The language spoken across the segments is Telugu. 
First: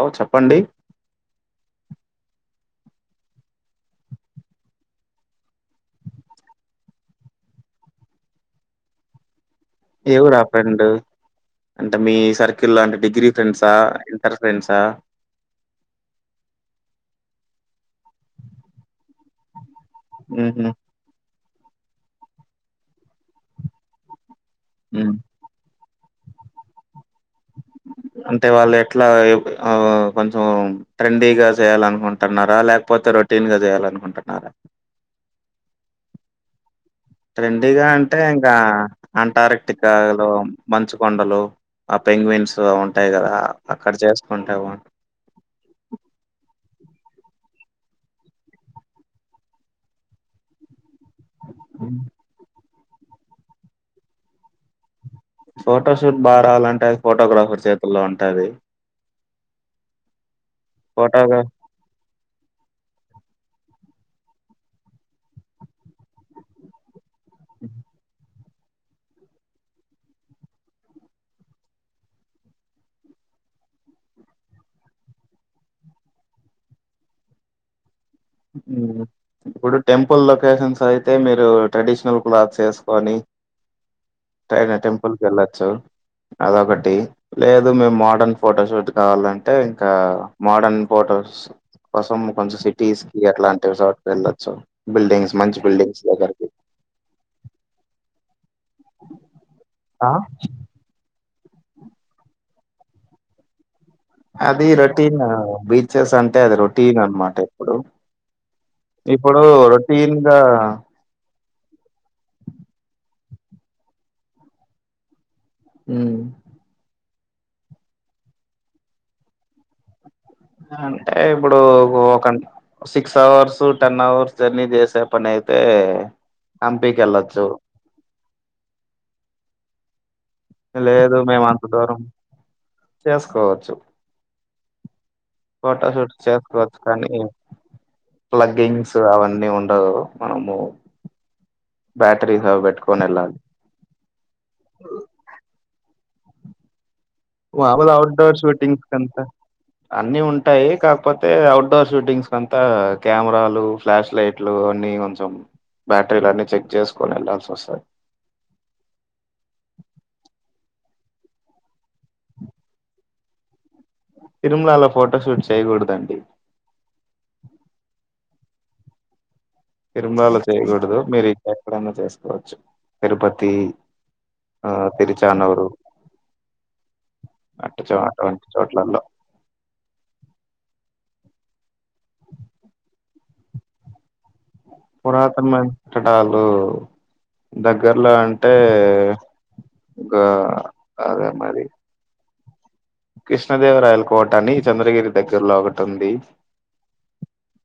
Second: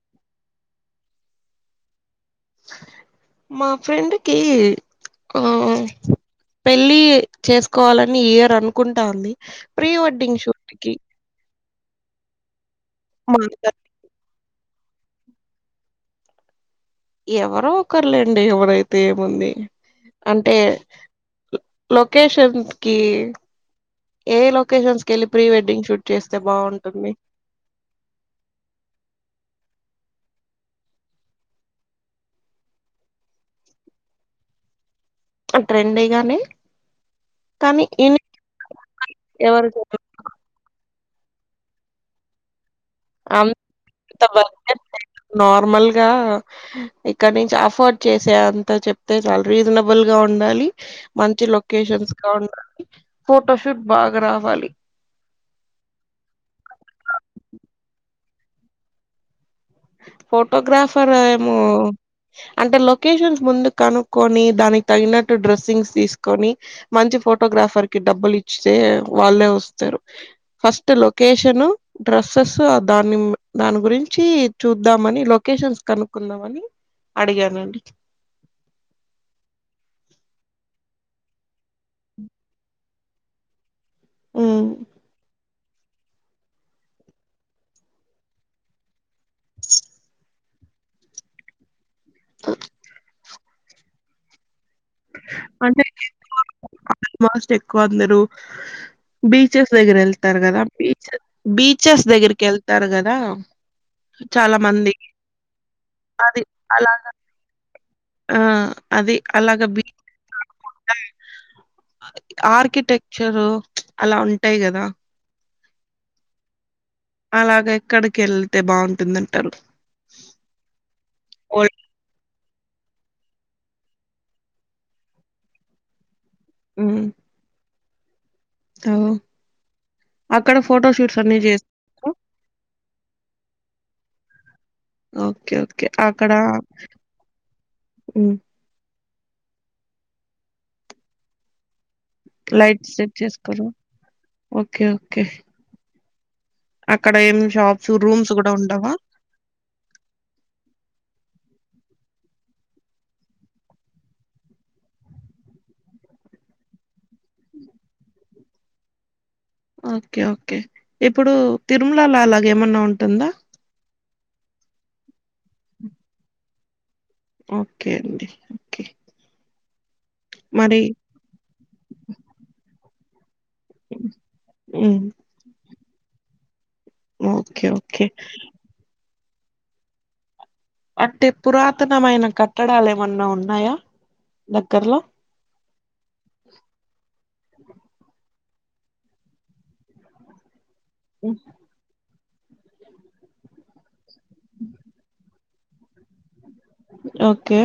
ఆ చెప్పండి మా ఫ్రెండ్కిి ఆ పెళ్ళి చేసుకోవాలని ఏయర్ అనుకుంటా ఉంది ఎవరు ఆ ఫ్రెండ్ అంటే మీ సర్కిల్ల్లో అంటే డిగ్రీ మాకు ఫ్రెండ్సా ఇంటర్ ఫ్రెండ్సా ఎవరో ఒకరులేండి ఎవరైతే ఏముంది అంటే ఉహు లోకేషన్కి ఏ ఉ లోకేషన్స్కిలి ప్రీ వెడ్డింగ్ శూట్ చేస్తే బాగుంటుంది అంటే వాళ్ళు ఎట్లా కొంచెం ట్రెండీగా చేయాల అనుకుంటున్నారా లేకపోతే రొటీన్ గా చేయాలనుకుంటున్నారా ఆ ట్రెండీ గానే ట్రెండీ గా అంటే ఇంకా ఎవరు అంటార్క్టికా లో మంచు కొండలు ఆ పెంగవిన్స్ అ నార్మల్గా ఇక్కడ నుంచి అఫోర్డ్ చేసే అంత చెప్తే చాలా రీజనబుల్ గా ఉండాలి మంచి లొకేషన్స్ ఉండాలి ఫోటోషూట్ బాగా రావాలి ఫోటోషూట్ బాగా రావాలంటే ఫోటోగ్రాఫర్ చేతుల్లో ఉంటుంది ఫోటోగ్రాఫర్ ఫోటోగ్రాఫ్ ఏమో అంటే లొకేషన్స్ ముందు కనుక్కొని దానికి తగినట్టు డ్రెస్సింగ్స్ తీసుకొని మంచి ఫోటోగ్రాఫర్ కి డబ్బులు ఇస్తే వాళ్ళే వస్తరూ ఫస్ట్ లొకేషన్ డ్రెస్సెస్ దాని దాని గురించి చూద్దామని లొకేషన్స్ కనుక్కుందామని అడిగానండి ఇప్పుడు టెంపుల్ లొకేషన్స్ అయితే మీరు ట్రెడిషనల్ క్లాత్స్ వేసుకొని ఉమ్. టైనా టెంపుల్ కేళ్లాచ్చు అదొకటి లేదు మేము మోడర్న్ ఫోటోషూట్ కావాలంటే ఇంకా మోడర్న్ ఫోటో కోసం కొంచెం సిటీస్ కి అట్లాంటి చోట వెళ్ళొచ్చు బిల్డింగ్స్ మంచి అంటే బిల్డింగ్స్ దగ్గరకి ఆమస్ట్ ఎక్కువ అందరు బీచెస్ దగ్గర ఆ వెళ్తారు కదా బీచెస్ బీచెస్ దగ్గరికి వెళ్తారు కదా చాలా అది మంది రొటీన్ బీచెస్ అంటే అది రొటీన్ అనమాట ఇప్పుడు ఆ అదే అలాగ బి టీన్గా ఆర్కిటెక్చరు అలా ఉంటాయి కదా మ్మ్ అలాగ ఎక్కడికి వెళతే బాగుంటుంది అంటారు అంటే ఇప్పుడు ఒక six hours ten hours journey చేసే పని అయితే హంపికి వెళ్ళచు మ్మ్ అక్కడ ఫోటో లేదు షూట్స్ అన్ని మేము అంత దూరం చేస్తరా చేసుకోవచ్చు ఫోటోషూట్ అక్కడ చేసుకోవచ్చు కానీ హ్మ్. ప్ల్గింగ్స్ అవి అన్ని ఉండవు కథ మనము బ్యాటరీ స లైట్స్ పెట్టుకని సెట్ ఎలాలి చేసుకోరా? ఓకే. ఓకే. అక్కడ ఏం షాప్స్, మామలు అవుట్ రూమ్స్ డోర్ గూడా షూటింగ్స్ ఉండవా? కంతా అన్ని ఉంటాయి కాకపోతే అయితే అఔట్డోర్ షూటింగ్స్ అంతా కెమెరాలు ఫ్లాష్ లైట్లు అన్నీ కొంచెం బ్యాటరీల అన్ని చెక్ చేసుకొని వెళ్ళాల్సి వస్తది ఓకే ఓకే ఇప్పుడు తిరుమలలో అలాగ ఏమన్నా ఉంటుందా తిరుమలలో ఫోటో షూట్ చేయకూడదండి ఓకే అండి ఓకే తిరుమలాలు మరి చేయకూడదు మీరు ఇ ఎక్కడన్నా చేసుకోవచ్చు తిరుపతి తి ఆ హ్మ్. తరిచానవరు ఓకే. అంట ఓకే. చోట అంటి చోట్లలో అంటే పురాతనమైన కట్టడాలు ఏమన్నా ఉన్నాయా. దగ్గర్లో పురాతనమైనాకట్టడాలు దగ్గర్లో అంటే ఇంకా అదే మరి. కృష్ణదేవరాయల కోట అని చంద్రగిరి దగ్గరలో ఒకటి ఉంది. ఓకే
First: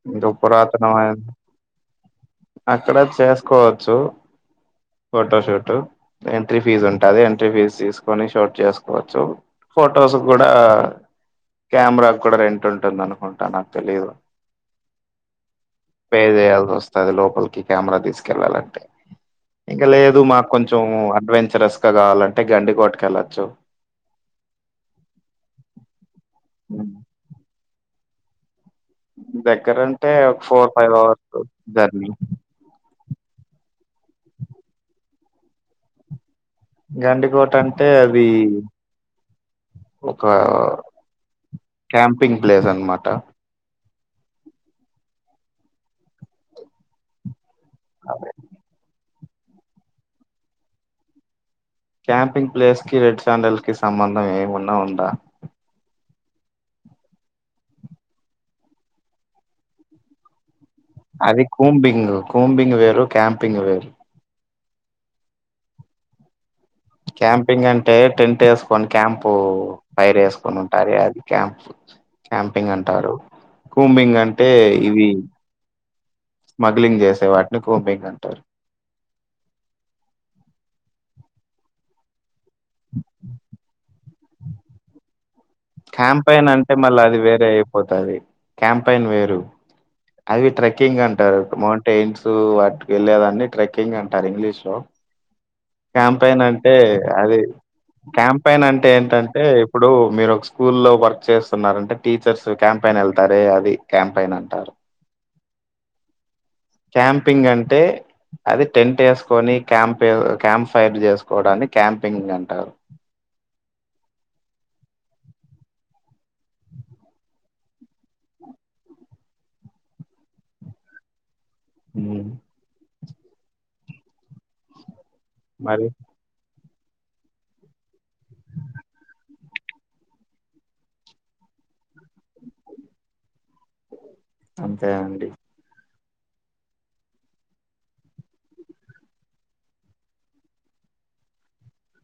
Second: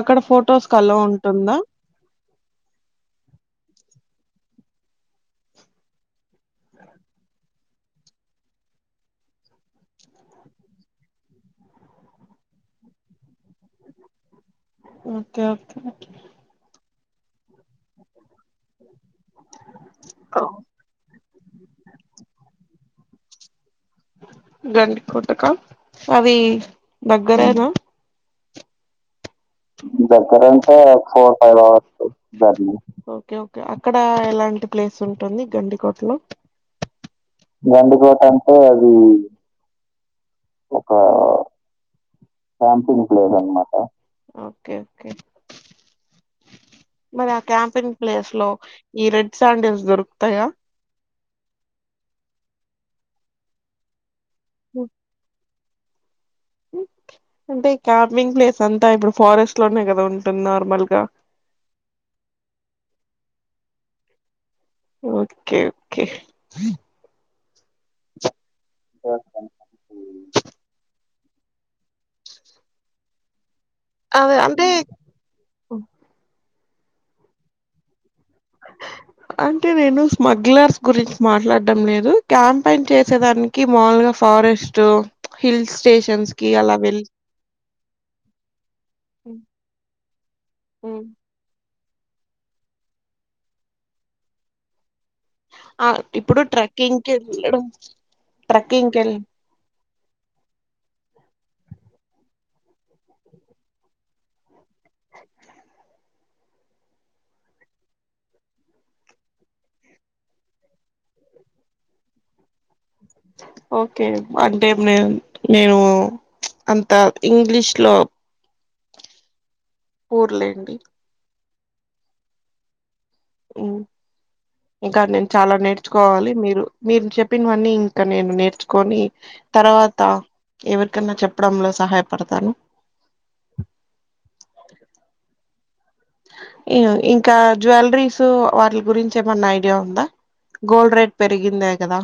అక్కడ ఇంకా ఫొటోస్కు అలో పురాతనమైన ఉంటుందా. అక్కడ చేసుకోవచ్చు. ఫోటోషూట్ ఎంట్రీ ఫీజు ఉంటాది ఎంట్రీ ఫీజ్ తీసుకొని షూట్ చేసుకోవచ్చు. ఫొటోస్ కూడా కెమెరా కూడా రెంట్ ఉంటుంది అనుకుంటా నాకు తెలీదు. ఓకే ఓకే అది లోపలికి కెమెరా తీసుకెళ్ళాలంటే. ఇంకా లేదు మాకు కొంచెం అడ్వెంచరస్గా కావాలంటే గండి కోటకు ఎళ్ళొచ్చు. గండి కోటకా అది దగ్గరేనా దగ్గరంటే ఒక దగ్గరే ఫోర్ అంటే five four hours five hours journey journey. Okay okay అక్కడ ఎలాంటి ప్లేస్ ఉంటుంది గండికోట్లో. గండికోట అంటే గండికోట అది అంటే అదీ ఒక క్యాంప్ క్యాంపింగ్ ఫ్లేస్ అనమాట. ఓకే ఓకే మరి క్యాంపింగ్ అదే ప్లేస్ లో ఈ రెడ్ శాండిల్స్ దొరుకుతయా. క్యాంపింగ్ ప్లేస్ కి రెడ్ శాండిల్స్ కి సంబంధం ఏమన్నా ఉందా. అంటే క్యాపింగ్ ప్లేస్ అంతా ఇప్పుడు ఫారెస్ట్ లోనే కదా ఉంటుంది నార్మల్ గా అది కూంబింగ్. కూంబింగ్ వేరు క్యాంపింగ్ వేరు. ఓకే ఓకే క్యాంపింగ్ అంటే టెంట్ ఏసుకొని క్యాంపు ఫైర్ ఏసుకొని ఉంటారే అది. క్యాంప్ క్యాంపింగ్ అంటారు. కూంబింగ్ అంటే ఇవి స్మగ్లింగ్ చేసే వాటిని కూంబింగ్ అంటరు. అంటే నేను స్మగ్లర్స్ గురించి మాట్లాడడం లేదు. క్యాంపెయిన్ చేసేదానికి మాములుగా ఫారెస్ట్ హిల్ స్టేషన్స్ క్యాంపైన్ కి అంటే అలా మళ్ళా వెళ్ళి అది వేరే అయిపోతాది క్యాంపైన్ వేరు. అది ట్రెక్కింగ్ ఉమ్. అంటారు మౌం టెయిల్సు వాటికి వెళ్ళేదాన్ని ట్రెక్కింగ్ అంటారు ఇంగ్లీష్ లో. ఆ క్యాంపయిన్ ఇప్పుడు అంటే ట్రెక్కింగ్ కి అది వెళ్ళడం క్యాంపయిన్ అంటే ట్రెక్కింగ్ కి వెళ్ళి ఏంటంటే ఇప్పుడు మీరు ఒక స్కూల్లో వర్క్ చేస్తున్నారంటే టీచర్స్ క్యాంపైన్ వెళ్తారే అది క్యాంపైన్ అంటారు. క్యాంపింగ్ అంటే అది టెంట్ ఏసుకొని క్యాంప్ క్యాంప్ ఫైర్ చేసుకోవడాన్ని క్యాంపింగ్ అంటారు. ఓకే అంటే మేం నేను అంత ఇంగ్లీష్ లో ఊర్లేండి. హ్ హ్ ఇంకా నేను చాలా మరి నేర్చుకోవాలి. మీరు మీరు చెప్పినవన్నీ ఇంకా నేను నేర్చుకొని తర్వాత ఎవరికన్నా చెప్పడంలో సహాయపడతాను. అంతే అండి. ఇగా ఇంకా జ్వేవెలరీస్ వాటిల గురించి ఏమన్నా ఐడియా ఉందా. గోల్డ్ రేట్ పెరిగిందే కదా.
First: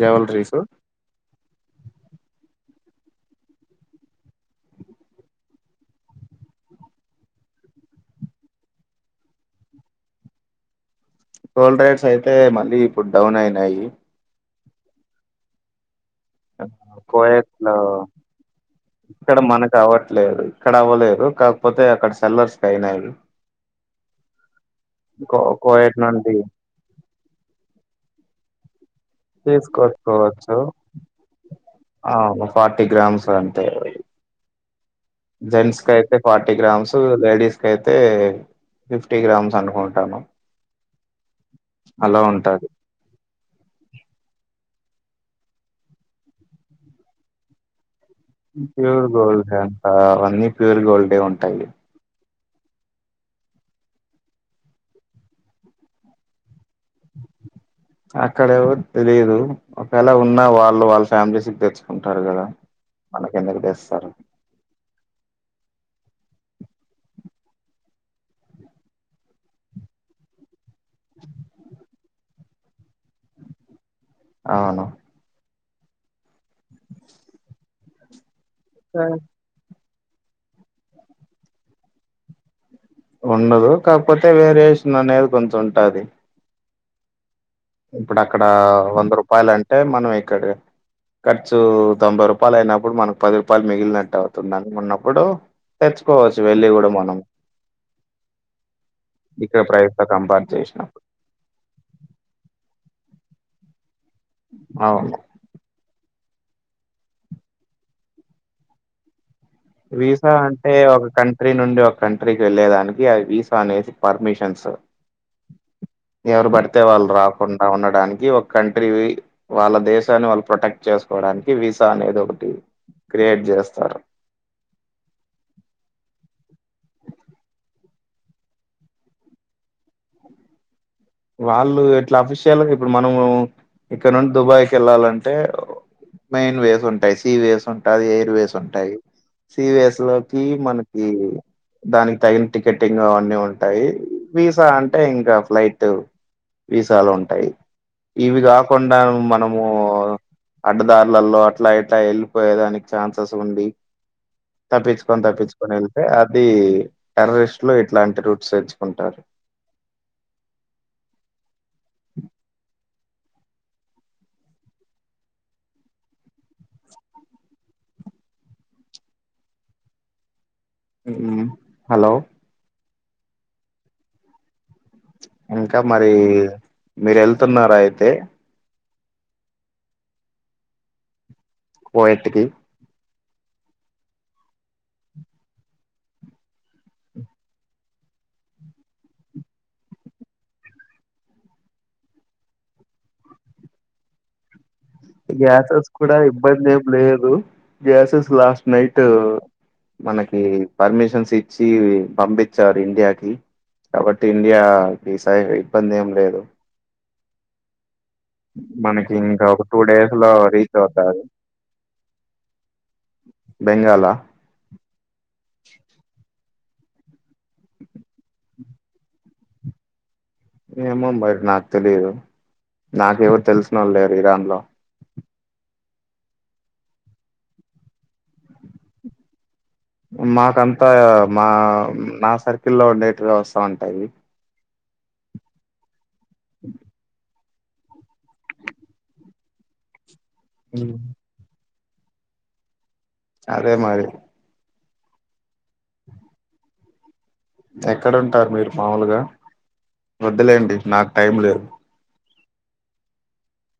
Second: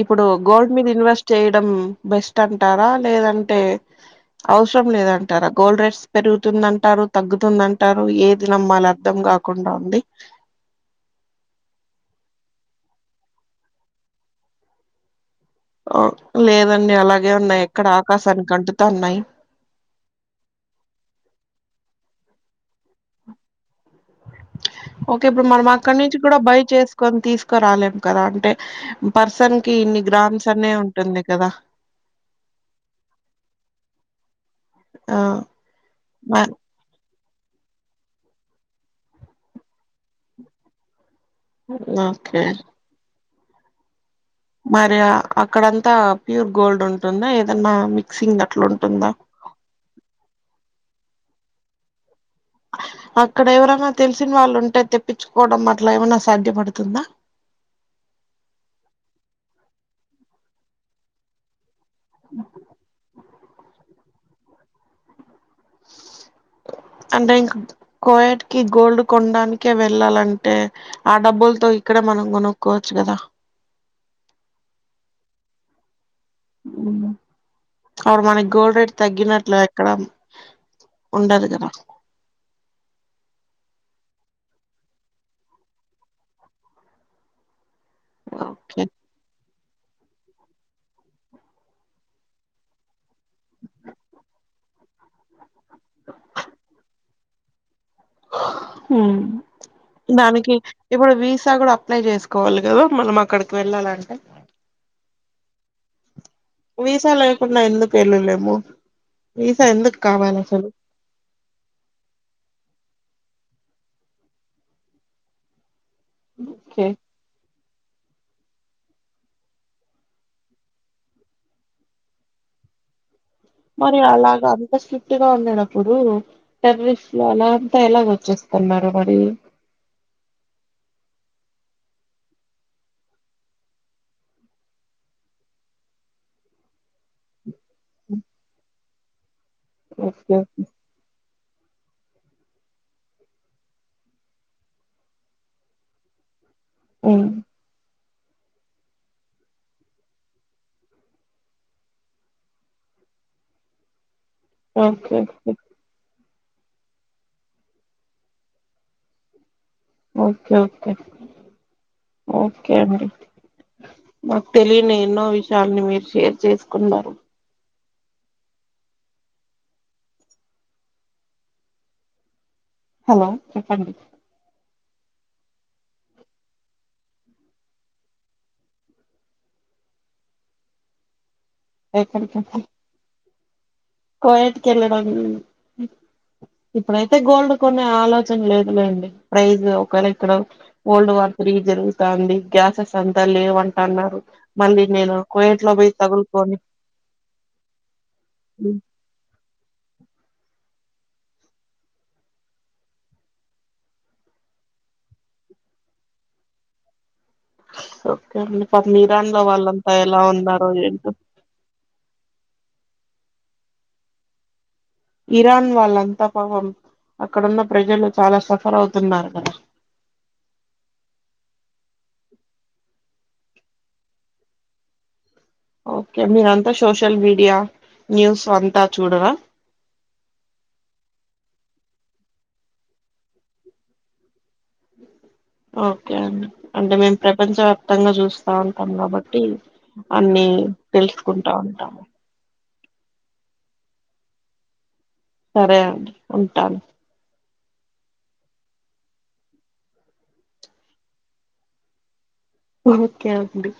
ఇప్పుడు జెవెల్లరీసు. గోల్డ్ మీద ఇన్వెస్ట్ చేయడం బెస్ట్ అంటారా లేదంటే అవసరం లేదంటారా. గోల్డ్ రేట్స్ పెరుగుతుందంటారు తగ్గుతుందంటారు ఏది నమ్మాలి అర్ధం కాకుండా ఉంది. టోల్ రేట్స్ అయితే మళ్ళీ ఇప్పుడు డౌన్ అయినాయి. అ కోయాట్లో అంటుతా ఉన్నాయి ఇక్కడ మనకు అవ్వట్లేదు ఇక్కడ అవ్వలేదు కా పోతే అక్కడ సెల్లర్స్ క అయినాయివి. ప్స్ ఓకే ఇప్పుడు మనం కోయట్ అక్కడి నుంచి నుండి కూడా బై చేసుకొని తీసుకురాలేం. కదా అంటే పర్సన్ కి ఇన్ని గ్రామ్స్ అనే ఉంటుంది కదా. ఆ ఫార్టీ గ్రామ్స్ అంటేవి ఆ! జెంట్స్ క అయితే మ ఫార్టీ గ్రామ్స్ లేడీస్కి అయితే ఫిఫ్టీ గ్రామ్స్ అనుకుంటాను. అలా ఓకే ఉంటది మరి అక్కడంతా ప్యూర్ గోల్డ్ ఉంటుందా ఏదన్నా? మిక్సింగ్ ప్యూర్ అట్లుంటుందా? గోల్డ్ కంత అన్నీ ప్యూర్గోల్డె ఉంటాయి. అక్కడ ఎవరనా తెలిసిన వాళ్ళు ఉంటే తెప్పించుకోవడం అట్లా ఏమైనా సాధ్యపడుతు అక్కడేవరు తెలిదు. ఒకవేళ ఉన్నా వాళ్ళు వాళ్ళ ఫ్యామిలీ సి తెచ్ ఉంటారు కదా మనకే నిర్దస్తారు. అంటే ఇంకా కోయట్ కి గోల్డ్ కొనడానికే వెళ్ళాలంటే ఆ డబ్బులతో ఇక్కడ మనం కొనుక్కోవచ్చు కదా. అవును మ్ అడు మనకి గోల్ రేట్ తగ్గినట్లు ఇక్కడ ఉండదుగద. ఉండదు కాకపోతే వేరియేషన్ అనేది కొంచం ఉంటాది. ఇప్పుడు అక్కడ ఓకే. వంద రూపాయలు అంటే మనం ఇక్కడ ఖర్చు తొంభై రూపాయలు అయినప్పుడు మనకు పది రూపాయలు మిగిలినట్టు అనుకున్నప్పుడు తెచ్చుకోవచ్చు వెళ్ళి కూడా మనం మ్ ఇక్కడ ప్రైస్ తో కంపేర్ దానికి చేసినప్పుడు ఇప్పుడు వీసా కూడా అప్లై చేసుకోవాలి. కదా మళ్నం అక్కడికి వెళ్ళాలంటే? అవును విసా లేకుండా ఎందుకు వెళ్లలేము? వీసా అంటే ఒక కంట్రీ నుండి, ఒక కంట్రీకి వెళ్ళేలేదానికి ఆ వీస్ అనేసి పర్మిషన్స్ ఎవరు పడితే ఓకే వాళ్ళు రాకుండా క ఉండడానికి ఒక కంట్రీ వాళ్ళ దేశాన్ని వాళ్ళు ప్రొటెక్ట్ చేసుకోవడానికి వీసా అనేది ఒకటి. క్రియేట్ చేస్తారు. ఇంత స్ట్రిక్ట్ గా ఉండేటప్పుడు టెర్రరిస్ట్ లు అలా అంతా ఎలాగ వచ్చేస్తున్నారు మరి? వాళ్ళు ఇట్లా అఫిషియల్గా ఇప్పుడు మనము ఇక్కడ నుండి దుబాయ్కి వెళ్ళాలంటే మెయిన్ వేస్ ఉంటాయి సీ వేస్ ఉంటాది, ఎయిర్ వేస్ ఉంటాయి. సివిఎస్ ఓకే లోకి మనకి దానికి తగిన టికెటింగ్ అవన్నీ ఉంటాయి. వీసా అంటే ఇంకా ఫ్లైట్ వీసాలు ఉమ్, ఉంటాయి. ఇవి కాకుండా మనము అడ్డదారులలో అట్లా, ఇట్లా వెళ్ళిపోయేదానికి ఛాన్సెస్ ఉంది. ఓకే తప్పించుకొని ఓకే తప్పించుకొని ఏళ్తే అ అది టెర్రరిస్ట్ లో ఇట్లాంటి రూట్స్ తెచ్చుకుంటారు. ఓకే ఓకే ఓకే అండి మాకు తెలియని ఎన్నో విషయాలని మీరు షేర్ చేసుకున్నారు. మ్ హలో హలో చెప్పండి? ఇంకా మరి మీరు వెళ్తున్నారా అయితే? కోయట్ ఎక్కడికి కి అండి? కోయిట్కకెల్లడం. ఇప్పుడైతే గోల్డ్ కొనే ఆలోచన లేదులేండి. ప్రైజ్ ఒకవేళ ఇక్కడ గోల్డ్ వార్ ఫ్రీ జరుగుతంది గ్యాసెస్ అంతా లేవంట అన్నారు గ్యాసెస్ కూడా ఇబ్బంది ఏం లేదు గ్యాసెస్ లాస్ట్ నై ట్ మనకి పర్మిషన్స్ ఇచ్చి పంపించారు ఇండియాకి కాబట్టి ఇండియా ఈ స ఇబ్బంది ఏం లేదు ఓకే అండి పాపం మనకి ఇరాన్ లో ఇంకా ఒక టూ వాళ్ళంతా డేస్ ఎలా లో ఉన్నారో రీచ్ ఏంటో అవుతాది బెంగాాల ఇరాన్ వాళ్ అంత పాపం అక్కడున్న ప్రజలు చాలా సఫర్ అవుతున్నారు కదా ఏమో మరి నాకు తెలిదు నాకు ఎవరు తెలిసినోళ్ళు లేరు ఇరాన్ లో ఓకే మీరంతా సోషల్ మీడియా న్యూస్ అంతా చూడరా మాకంతా ఆ మా మ సర్కిల్లో ఉండేటివే వస్తా ఉంటాయ్ ఓకే అండి అంటే మేము ప్రపంచవ్యాప్తంగా చూస్తా ఉంటాం కాబట్టి అన్నిీ తెలుసుకుంటా ఉంటాము అదే మారి సరే అండి ఉంటాను ఎక్కడ ఉంటారు మీరు మాముూలుగా వద్దలేండి నాకు టైం లేదు ఓకే అండి